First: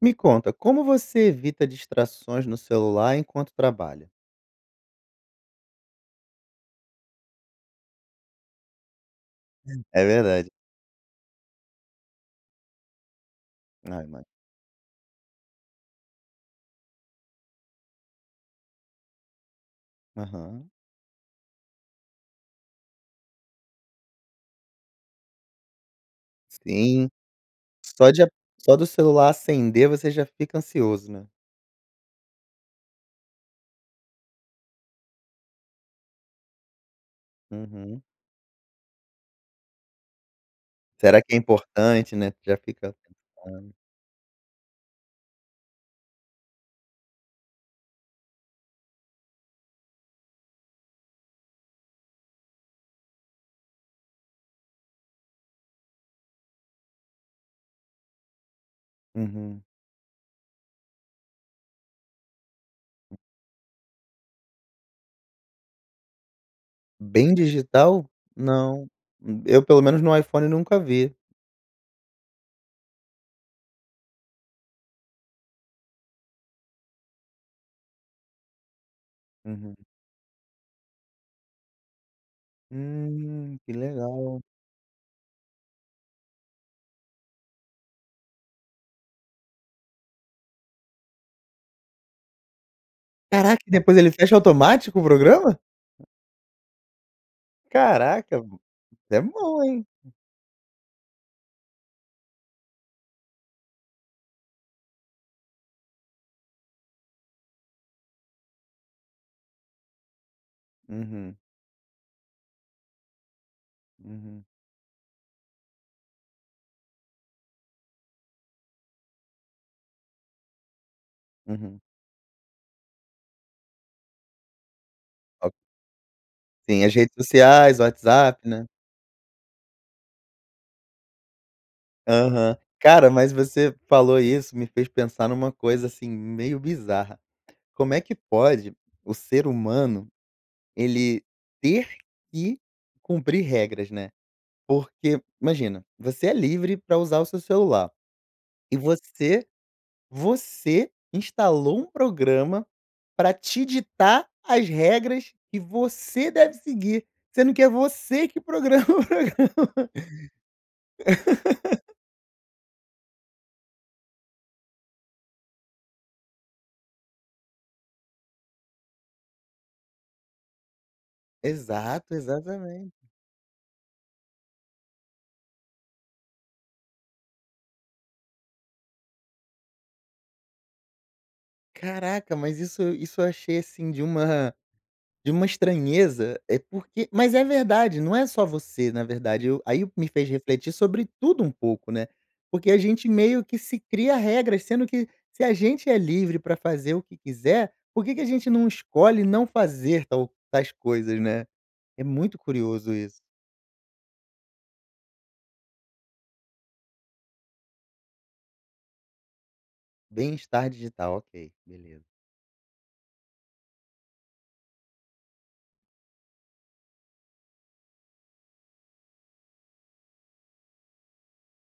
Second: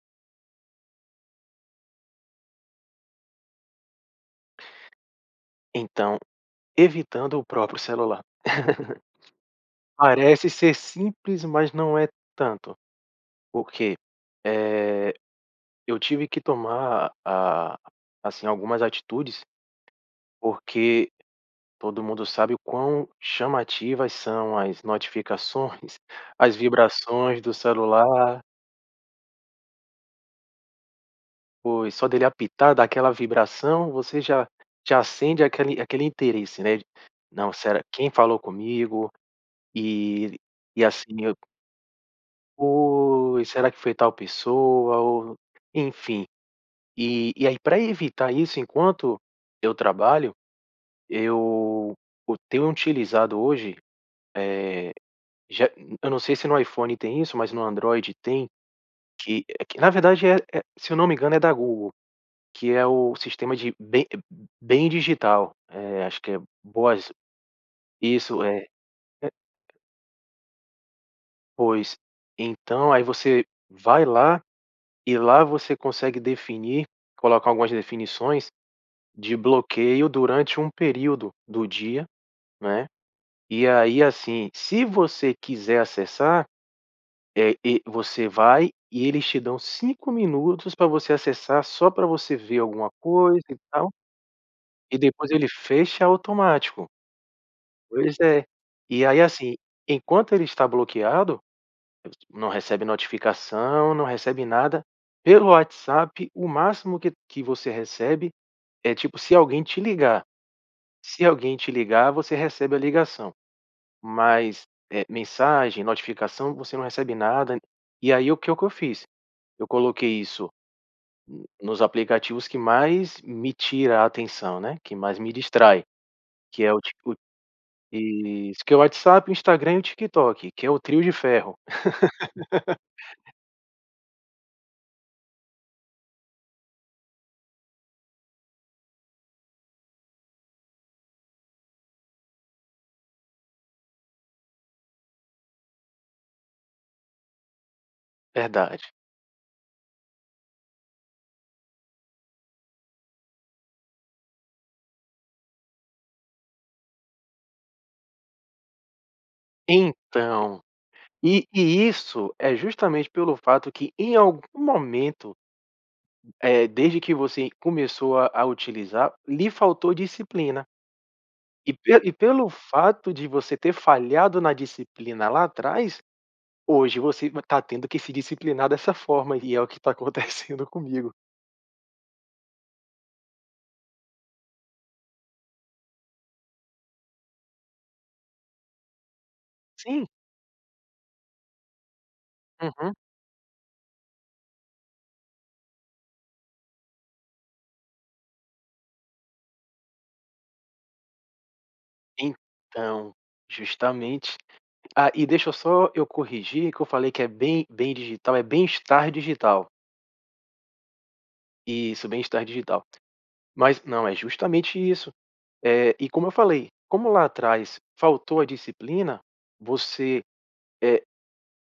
Me conta, como você evita distrações no celular enquanto trabalha? Então, evitando o próprio celular. É Parece verdade. ser simples, mas não é tanto, porque, Ah, ima eh, eu tive que tomar, ah, assim algumas atitudes, Aham. porque todo mundo sabe o quão chamativas são as notificações, as Sim, vibrações do só de a celular. só do celular acender você já fica ansioso, né. Pois só dele apitar, dar aquela vibração, você já já acende aquele aquele interesse, né. Não, será Uhum. quem falou comigo e e Será assim, eu que é importante, né? Tu já fica pensando. Pois, será que foi tal pessoa ou enfim, e e aí pra evitar isso, enquanto eu trabalho eu eu tenho utilizado hoje, eh, já eu não sei se no iPhone tem isso, mas no Android tem, que Uhum. que na verdade é é se eu não me engano é da Google, que é o Hum. sistema de bem bem digital. Eh, acho que é boas, Bem digital? isso, eh, Não, é. eu pelo menos no iPhone nunca vi. Pois, então, aí você vai lá e lá você consegue definir, colocar algumas definições de Uhum. bloqueio durante um período do dia, não é? Hum, E que aí legal. assim, se você quiser acessar, eh e você vai e eles te dão cinco minutos pra você acessar só pra você ver alguma coisa e Caraca e tal. depois ele fecha E automático o depois ele programa? fecha automático. Pois Caraca, é. b E isso aí é assim, bom hein. enquanto ele está bloqueado, não recebe notificação, não recebe nada. Pelo WhatsApp, o máximo que que você recebe é tipo se alguém te ligar. Se Uhum. alguém te ligar, você recebe a ligação. Uhum. Mas, eh, mensagem, notificação, você não recebe nada. E aí o que que eu fiz? Eu coloquei isso Uhum. nos aplicativos que mais me tira a atenção, né, que mais me O distrai, que é o Sim, as tipo redes sociais, WhatsApp, isso né? que é o WhatsApp, o Instagram e o TikTok, que é o Trio de Ferro. Aham. Cara, mas você falou isso, me fez pensar numa coisa, assim, meio bizarra. Como é que pode o ser humano, ele ter que cumprir regras né. Porque, imagina, você é livre pra usar o seu celular. E Verdade. você você instalou um programa para te ditar as regras que você deve seguir, sendo que é você que programa o programa. Então, e e isso é justamente pelo fato que em algum momento eh, desde que você começou a a utilizar, lhe faltou disciplina. E pelo e Exato, pelo exatamente. fato de você ter falhado na disciplina lá atrás, hoje você tá tendo que se disciplinar dessa forma, e é o que está acontecendo comigo. Caraca! Mas isso isso eu achei assim, de uma de uma estranheza é porque mas é verdade. Não é só você na verdade eu aí o que Sim. me fez refletir sobre tudo um pouco, né? Porque a Uhum. gente meio que se cria regras, sendo que se a gente é livre pra fazer o que quiser, por que que a gente não escolhe não fazer tal tais coisas, né? É muito curioso Então, isso. justamente. Ah, e deixa eu só eu corrigir que eu falei que é bem bem digital, é bem-estar digital. Bem-estar digital. Ok. Beleza. Isso. Bem-estar digital. Mas não, é justamente isso, eh, e como eu falei, como lá atrás faltou a disciplina, você, eh,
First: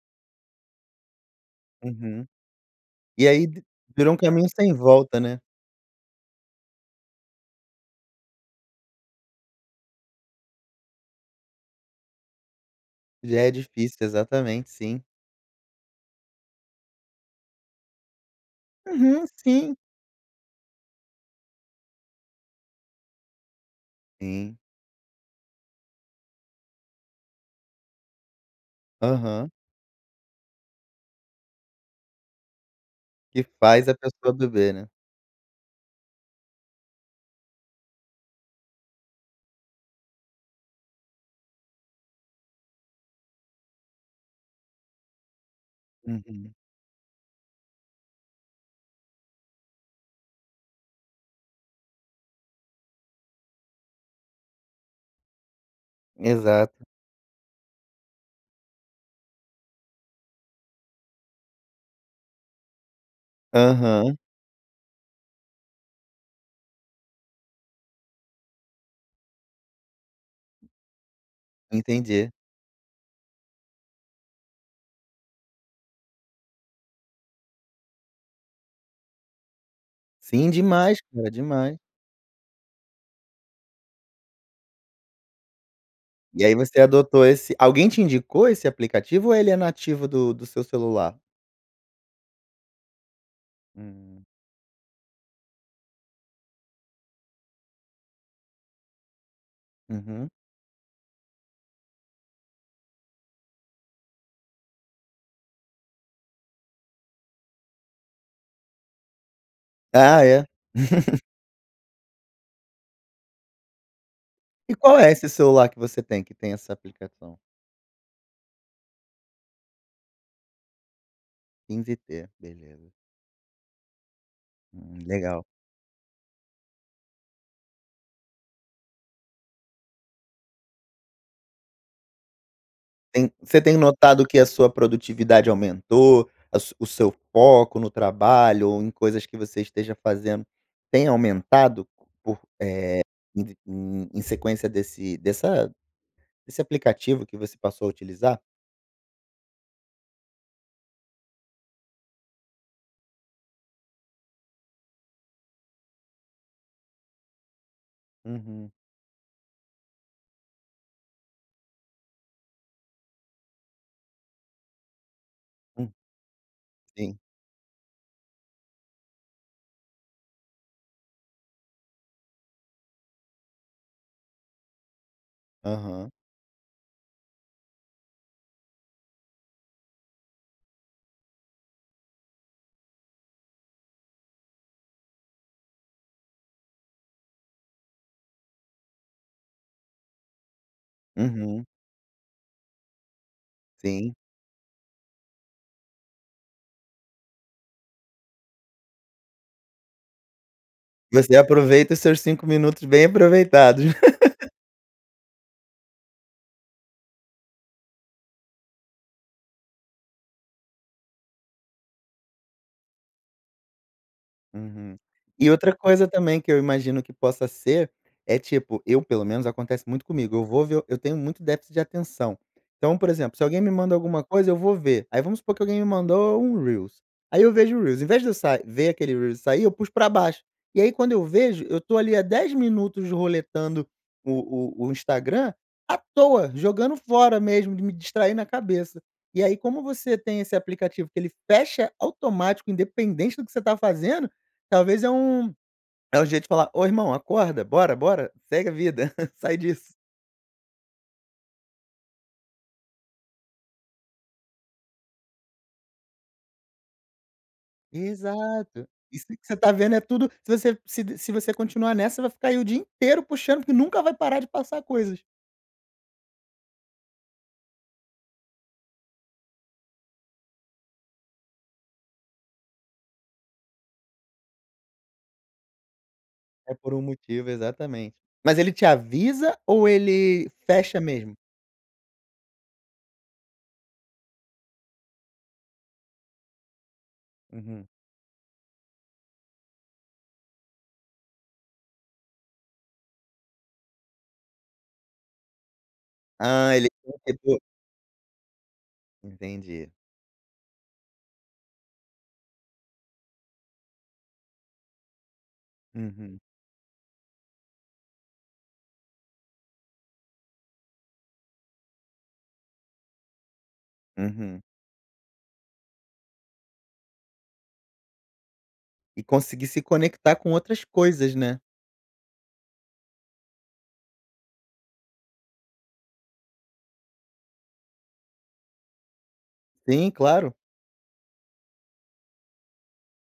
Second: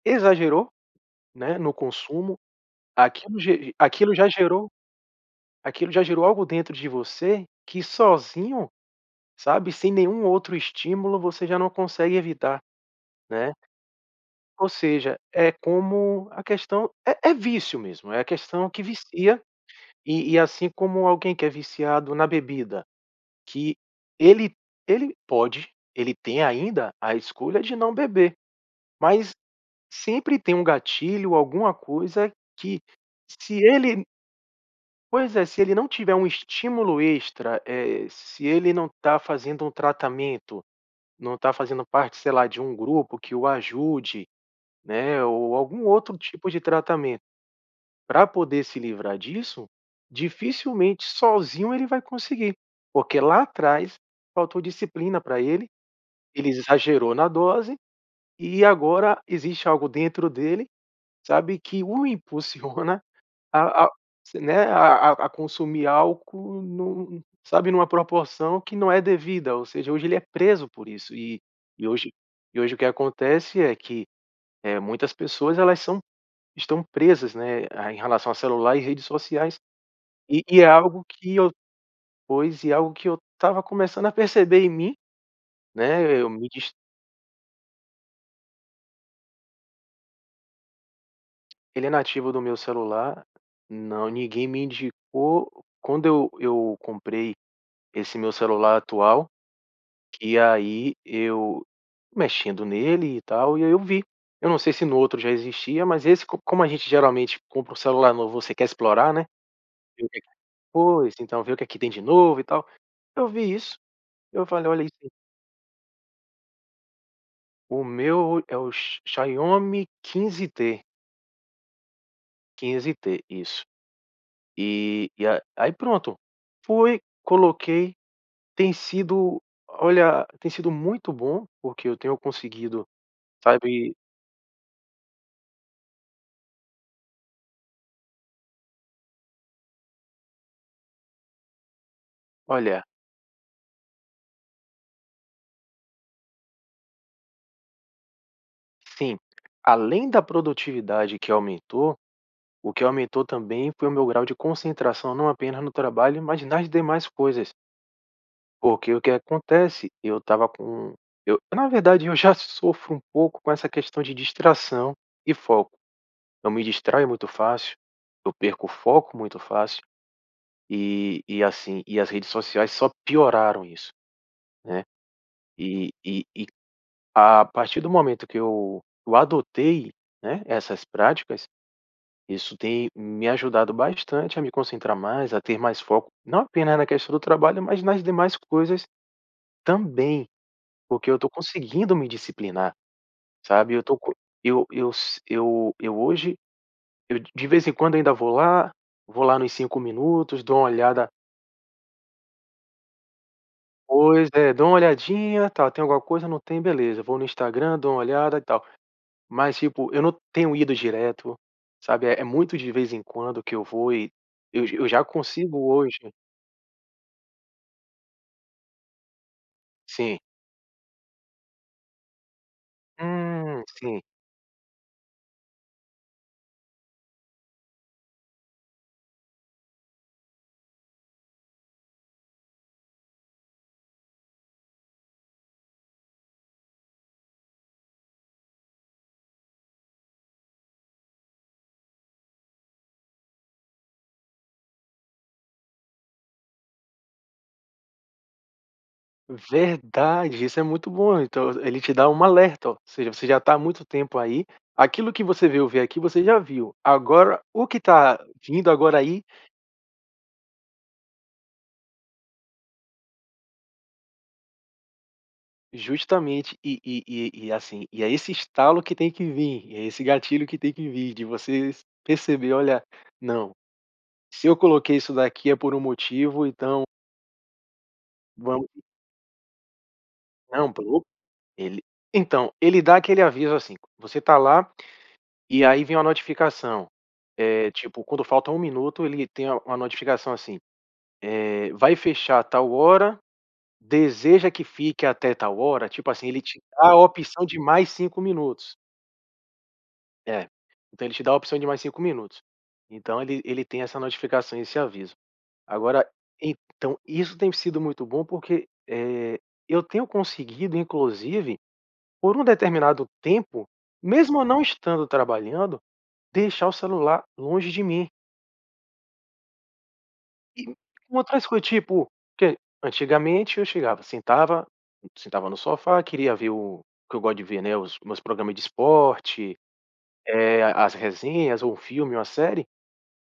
exagerou, né? No Uhum. consumo, E aquilo aí, vi ge virou aquilo um já caminho gerou sem volta, né? aquilo já gerou algo dentro de você, que sozinho, sabe, sem nenhum outro estímulo, você já não consegue evitar, Já é né? difícil. Ou Exatamente. Sim. seja, é como a questão É é vício mesmo. É a questão que Uhum, vicia sim. e e assim como alguém que é viciado na bebida, que ele Sim. ele pode, ele tem ainda a escolha de não beber, mas Aham. sempre tem um gatilho, alguma coisa que Que se faz a ele pessoa beber, né? Pois é, se ele não tiver estímulo extra, eh, se ele não tá fazendo um tratamento, não tá fazendo parte, sei lá, de um grupo que o ajude, né, ou algum outro tipo Uhum. de tratamento pra poder se livrar disso, dificilmente sozinho ele vai conseguir porque lá atrás faltou disciplina pra ele ele Exato. exagerou na dose, e agora existe algo dentro dele, sabe? Que o impulsiona a a Aham. se, né, a a consumir álcool, num sabe numa proporção que não é devida. Ou seja, hoje ele é preso por isso e e hoje Entendi. e hoje o que acontece, é que, eh, muitas pessoas, elas são estão presas, né, a em relação a celular e redes sociais. E Sim. e é Demais, algo cara. que eu Demais. pois e algo que eu estava começando a perceber em mim, né? Eu E me aí, dis você adotou esse alguém te indicou esse aplicativo? Ou ele é nativo do do seu celular? Ele é nativo do meu celular. Não, Hum. ninguém me indicou. Quando eu eu comprei esse meu celular atual, Uhum. que aí eu mexendo nele e tal e aí eu vi. Eu não sei se no outro já existia, mas esse Co como a gente geralmente compra o celular novo, você quer explorar, né Ah [unintelligible] é. Pois, então, vê o que aqui tem de novo e tal. Eu vi isso. Eu falei: E "Olha isso qual aí". é esse celular que você tem, que tem essa aplicação? O meu o é o x Xiaomi 15T. 15T. Beleza. 15T. Isso. Hum. E a Legal. aí, pronto. Fui. Coloquei. Tem sido olha, tem sido muito bom, porque eu tenho conseguido, Tem você tem sabe notado que a sua produtividade aumentou? A su o seu foco no trabalho ou em coisas que você esteja fazendo, tem aumentado por eh, Olha. em vi em em sequência desse dessa desse aplicativo que você passou a utilizar? Sim. Além da produtividade que aumentou. O que aumentou também foi o meu grau de concentração, não apenas no trabalho, mas nas demais coisas. Uhum. Porque o que acontece? Eu estava com eu, na verdade, eu já sofro um pouco com essa questão de distração e foco. Hum. Eu me distraio Sim. muito fácil. Eu perco o foco muito fácil. E e assim, e as redes sociais só pioraram isso, né? E Aham. e e a a partir do momento que eu eu adotei, né, essas práticas, isso tem me ajudado bastante a me concentrar mais, a ter mais foco. Não apenas na questão do trabalho, mas nas demais coisas também, porque eu estou Uhum. conseguindo me disciplinar, sabe? Eu tô co Sim. eu eu s Eu hoje eu de de vez em quando ainda vou lá. Vou lá nos 5 minutos, dou uma olhada Você aproveita seus 5 minutos bem aproveitados. Pois é. Dou uma olhadinha, tal. "Tem alguma coisa? Não tem. Beleza". Vou no Instagram, dou uma olhada e tal. Mas, tipo, eu não tenho ido direto, sabe. É é muito de vez em quando que eu vou e eu eu Uhum. já E consigo outra hoje coisa também que eu imagino que possa ser é, tipo eu pelo menos acontece muito sim. comigo eu vou ver eu tenho muito déficit de atenção. Então, por exemplo, se alguém Hum. me manda Sim. alguma coisa, eu vou ver. Aí, vamos supor que alguém me mandou um reel, aí eu vejo o reel. Invés de eu sa ver aquele e sair, eu puxo pra baixo. E aí, quando eu vejo, eu estou ali há 10 minutos roletando o o o Instagram à toa. Jogando fora mesmo de me distrair na cabeça. E aí, como você tem esse aplicativo, que ele fecha automático, independente do que você tá fazendo, talvez é um é um jeito de falar: "Oh irmão, acorda. Bora bora. Segue a vida. Sai disso". Verdade. Isso é muito bom. Então, ele ele te dá um alerta. Ou seja, "você já tá há muito tempo aí. Aquilo que você veio ver aqui, você já viu. Agora, o que tá vindo Exato. agora aí" "Isso aí que você tá vendo é tudo Se você se se d se você continuar nessa, vai ficar aí o dia inteiro puxando, porque nunca vai parar de passar coisas". Justamente. E e e e é assim e é esse estalo que tem que vir. E é esse gatilho que tem que vir de você perceber "Olha, não! Se eu coloquei isso daqui é por um motivo, É então". por um motivo. Exatamente. Mas vamo ele te avisa ou ele Não. fecha [unintelligible] mesmo? Ele Então, ele dá aquele aviso assim: C você tá lá e aí vem uma notificação. É, Uhum. tipo, quando falta um minuto, ele tem a uma notificação assim: Eh, "vai fechar tal hora. Deseja que fique até tal hora?". Tipo assim, ele te Ah, ele dá a opção de [unintelligible] mais 5 minutos. Entendi. É. Então ele te dá a opção de mais 5 minutos. Então, ele ele tem essa notificação e esse aviso. Agora Uhum. então, isso tem sido muito bom porque, eh, eu tenho conseguido inclusive, por um determinado tempo, mesmo eu não Uhum. estando trabalhando, deixar o celular longe de mim. E conseguir se conectar com E outras com coisas, outras né? coi tipo, que antigamente eu chegava, sentava, sentava no sofá, queria ver o o que eu gosto de ver, né, os meus programa de esporte, Sim, claro! eh, as resenhas ou o filme ou a série.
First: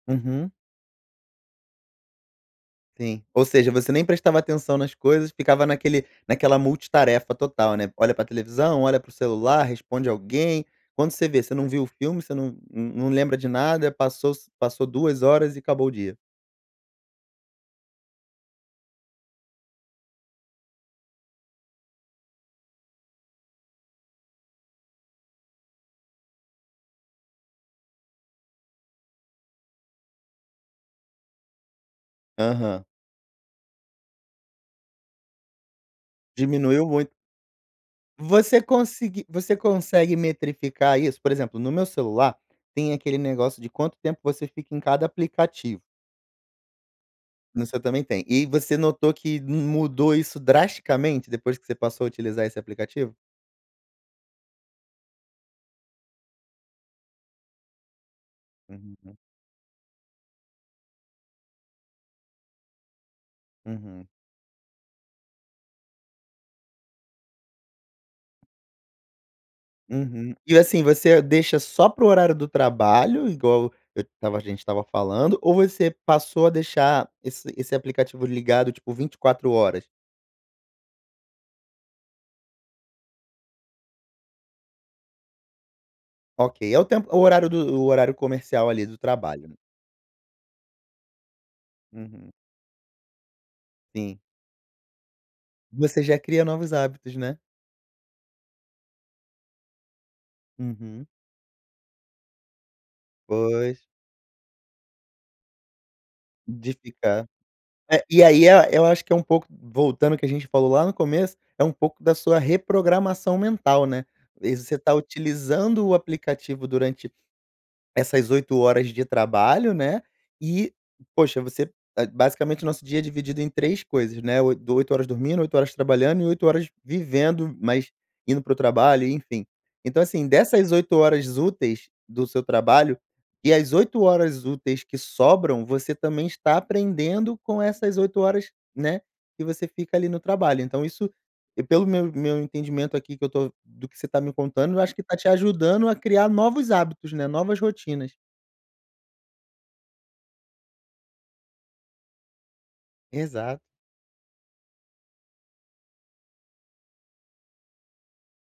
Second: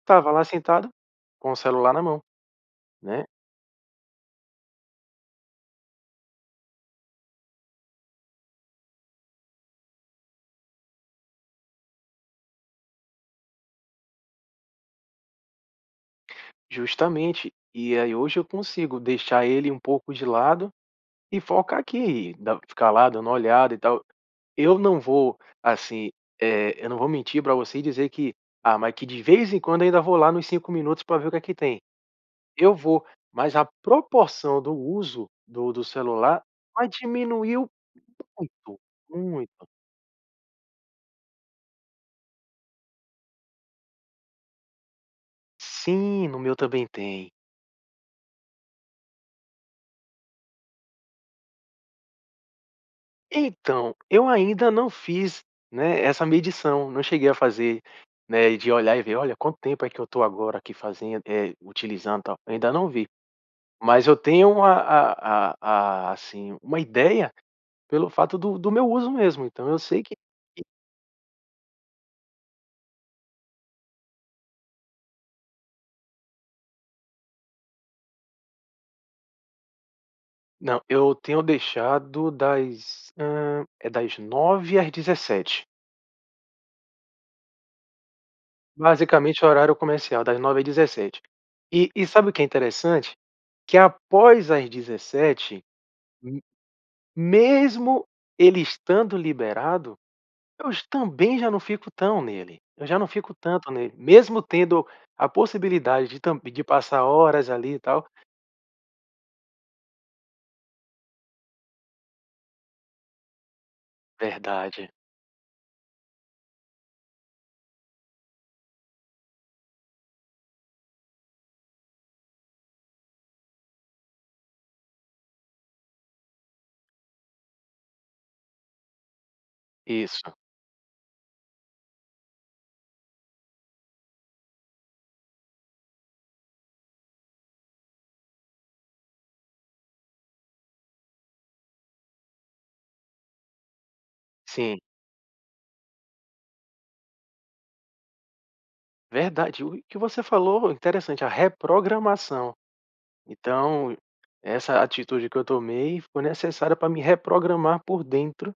Estava lá Uhum. sentado com o celular na mão, Sim. né. Ou seja, você nem prestava atenção nas coisas, ficava naquele naquela multitarefa total, né? Olha para televisão, olha para o celular, responde alguém. Quando você vê, você não viu o filme, você num num lembra de nada, passou se passou 2 horas e acabou o dia. Justamente e aí hoje eu consigo deixar ele um pouco de lado e foca aqui, não ficar lá dando olhada e tal. Eu não vou, assim, eh, eu não vou mentir pra você e dizer que, ah, mas que de vez em quando eu ainda vou lá nos 5 minutos pra ver o que é que tem. Eu Aham. vou, mas a proporção do uso do do celular já Diminuiu muito. diminuiu Você muito! consegui você Muito! consegue metrificar isso? Por exemplo, no meu celular tem aquele negócio de quanto tempo você fica em cada aplicativo. Sim, no meu também tem. No seu também tem e você notou que mudou isso drasticamente depois que você passou a utilizar esse aplicativo? Então, eu ainda não fiz, né, essa medição, não cheguei a fazer, né de olhar Uhum. e Hã. ver: "Olha, quanto tempo é que eu tô agora aqui fazendo, eh, utilizando, tal." Eu ainda não vi. Mas Uhum. eu tenho a a a a assim uma ideia pelo fato do do meu uso mesmo, então, eu sei que Uhum. E assim, você deixa só para o horário do trabalho? Igual eu estava a gente estava falando? Ou você passou a deixar esse esse aplicativo ligado, tipo 24 horas? Não, eu tenho deixado das, hã, é das 9h às 17h. Okay. É o tempo o horário do o horário comercial, ali, do Basicamente é o trabalho. horário comercial, das 9h às 17h. E e sabe Uhum. o que é interessante? Que Sim. após às 17h, Você já cria novos hábitos, né? mesmo ele estando liberado, hoje Uhum. também já não fico tão nele, eu já não fico tanto Pois. nele, mesmo tendo a possibilidade de tam de De passar ficar. horas ali e É, tal e aí é eu acho que é um pouco voltando o que a gente falou lá no começo, é um pouco da sua reprogramação mental, né. E você tá Verdade. utilizando o aplicativo durante essas 8 horas de trabalho, né? E, poxa, você é, basicamente o nosso dia é dividido em 3 coisas, né, oi do 8 horas dormindo, 8 horas trabalhando e 8 horas vivendo, mas indo para o trabalho e enfim. Então, assim, Isso. dessas 8 horas úteis do seu trabalho, e as 8 horas úteis que sobram, você também está aprendendo com essas 8 horas, né, que você fica ali no trabalho. Então isso e pelo meu meu entendimento aqui que eu tô do que você tá me contando, eu Sim. acho que tá te ajudando a criar novos hábitos, né, novas rotinas. Verdade. O e que você falou interessante, a reprogramação. Exato. Então, essa atitude que eu tomei foi necessária pra me reprogramar por dentro,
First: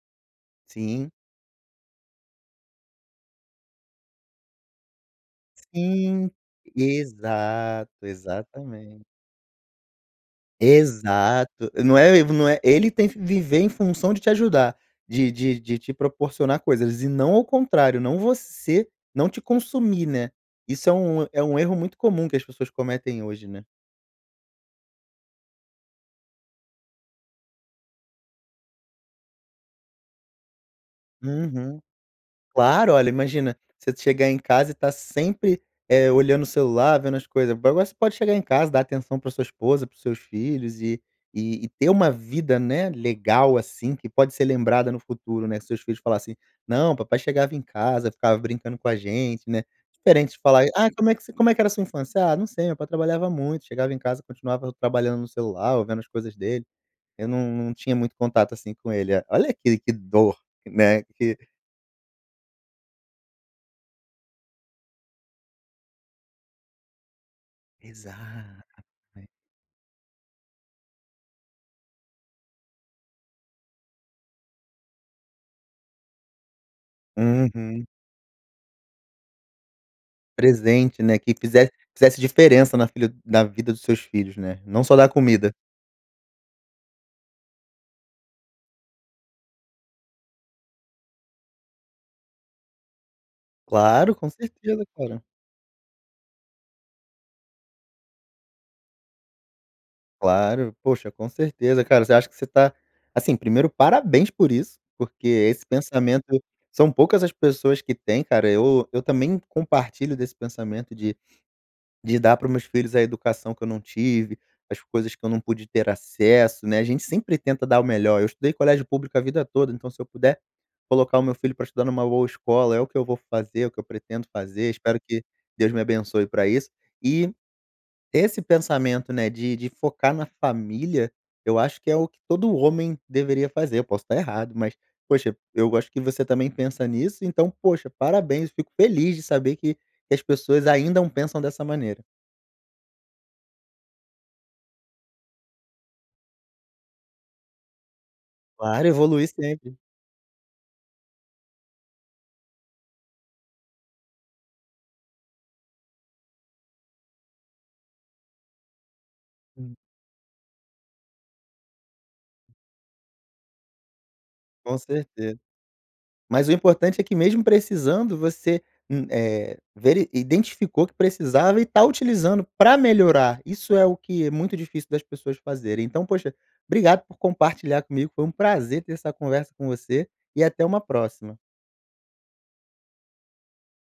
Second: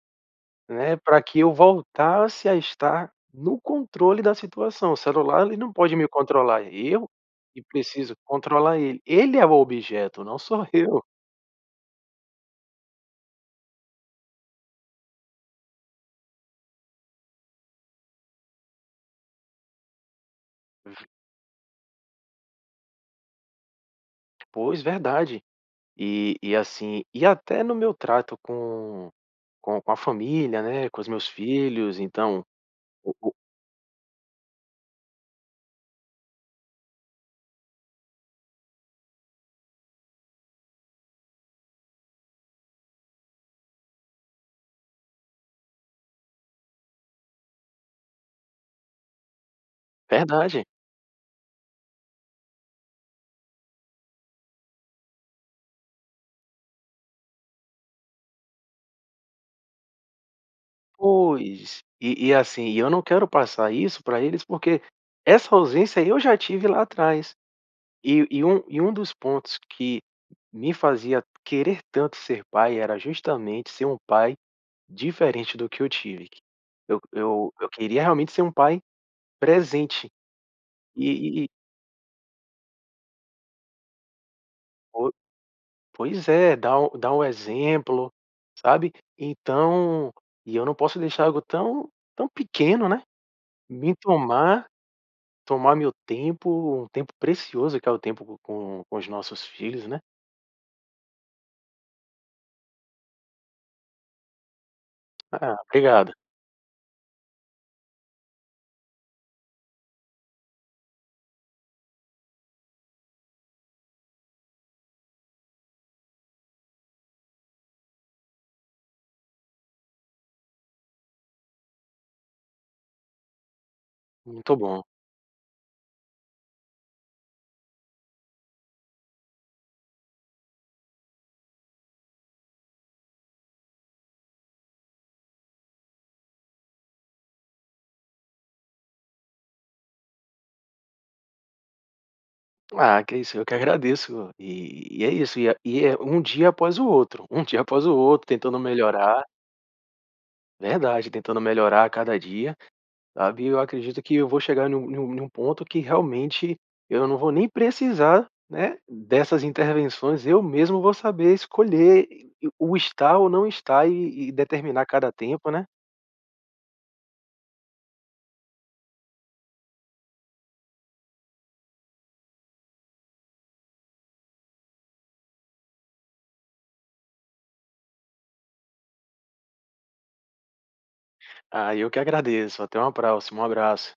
né, Sim. pra que eu voltasse a estar no controle da situação. O celular, ele não pode me Sim! controlar, eu que Exato, preciso controlar ele. exatamente. Ele é o objeto, não sou eu. Exato! Não é el v não é, ele tem que viver em função de te ajudar, de de de te proporcionar coisas e não ao contrário, não você não te consumir, né? Isso é Ve um é um erro muito comum que as pessoas cometem hoje, né? Pois, verdade! E e assim e até no meu trato com com com a família, né, com os meus Uhum. filhos, então Claro! Olha, o o imagina você chegar em casa e tá sempre, eh, olhando o celular, vendo as coisas. Mas- mas você pode chegar em casa, dar atenção para a sua esposa, para os seus filhos e e ter uma vida, né, legal, assim, que pode ser lembrada no futuro, né. Seus filhos falar assim: "Não, papai chegava em casa, ficava brincando com a gente". Né? Diferente de Verdade! falar: "Ai, como é que você como é que era a sua infância?". "Ah, não sei, o meu pai trabalhava muito, chegava em casa, continuava trabalhando no celular, ou vendo as coisas dele, eu não não tinha muito contato, assim com ele". Olha, que que dor, né, que Pois. E e, assim, e eu não quero passar isso pra eles, porque essa ausência eu já tive lá atrás. Exa E e um e um dos pontos que me fazia querer tanto ser pai, era justamente ser um pai diferente do que eu tive. Eu eu eu Uhum. queria realmente ser um pai presente. Presente, né, que E e e fizesse fizesse diferença na filha na vida dos seus filhos, né? Não só dar Po comida. pois é, dá o dá o exemplo, sabe. Então e eu não posso deixar algo tão tão pequeno, né, me Claro! Com tomar, certeza, cara. tomar meu tempo, um tempo precioso, que é o tempo com com os nossos filhos, né? Claro! Poxa, com certeza, cara. Você acha que você tá assim, primeiro parabéns por isso, porque Ah, esse obrigado. pensamento são poucas as pessoas que têm, cara, eu eu também compartilho desse pensamento de de dar para os meus filhos a educação que eu não tive, as coisas que eu não pude ter acesso, né. A gente sempre tenta dar o melhor, eu estudei colégio público a vida toda, então se eu puder colocar o meu filho para estudar numa boa escola, é o que eu vou fazer, é o que eu pretendo Muito fazer, bom. espero que Deus me abençoe pra isso. E esse pensamento, né, de de focar na família, eu acho que é o que todo homem deveria fazer, eu posso tá errado, mas poxa, eu acho que você também pensa nisso, então, poxa, parabéns! Fico feliz de saber que que as pessoas ainda pensam dessa maneira. Ah, que é isso. Eu que agradeço. E e é isso, e é e é um dia após o outro, um dia após o outro tentando Claro, melhorar evoluir sempre. Verdade, tentando melhorar a cada dia, sabe, e eu acredito que eu vou chegar num num num ponto que realmente eu não vou nem precisar, né, dessas Hum. intervenções, eu mesmo vou saber escolher e o estar ou não estar e e Com determinar cada certeza. tempo, né? Mas o importante é que mesmo precisando, você, hum, eh, veri identificou que precisava e tá utilizando pra melhorar, isso é o que é muito difícil das pessoas fazerem. Então, poxa, obrigado por compartilhar comigo, foi um prazer ter essa conversa com você e até uma próxima. Ah, eu que agradeço. Até uma próxima, um abraço.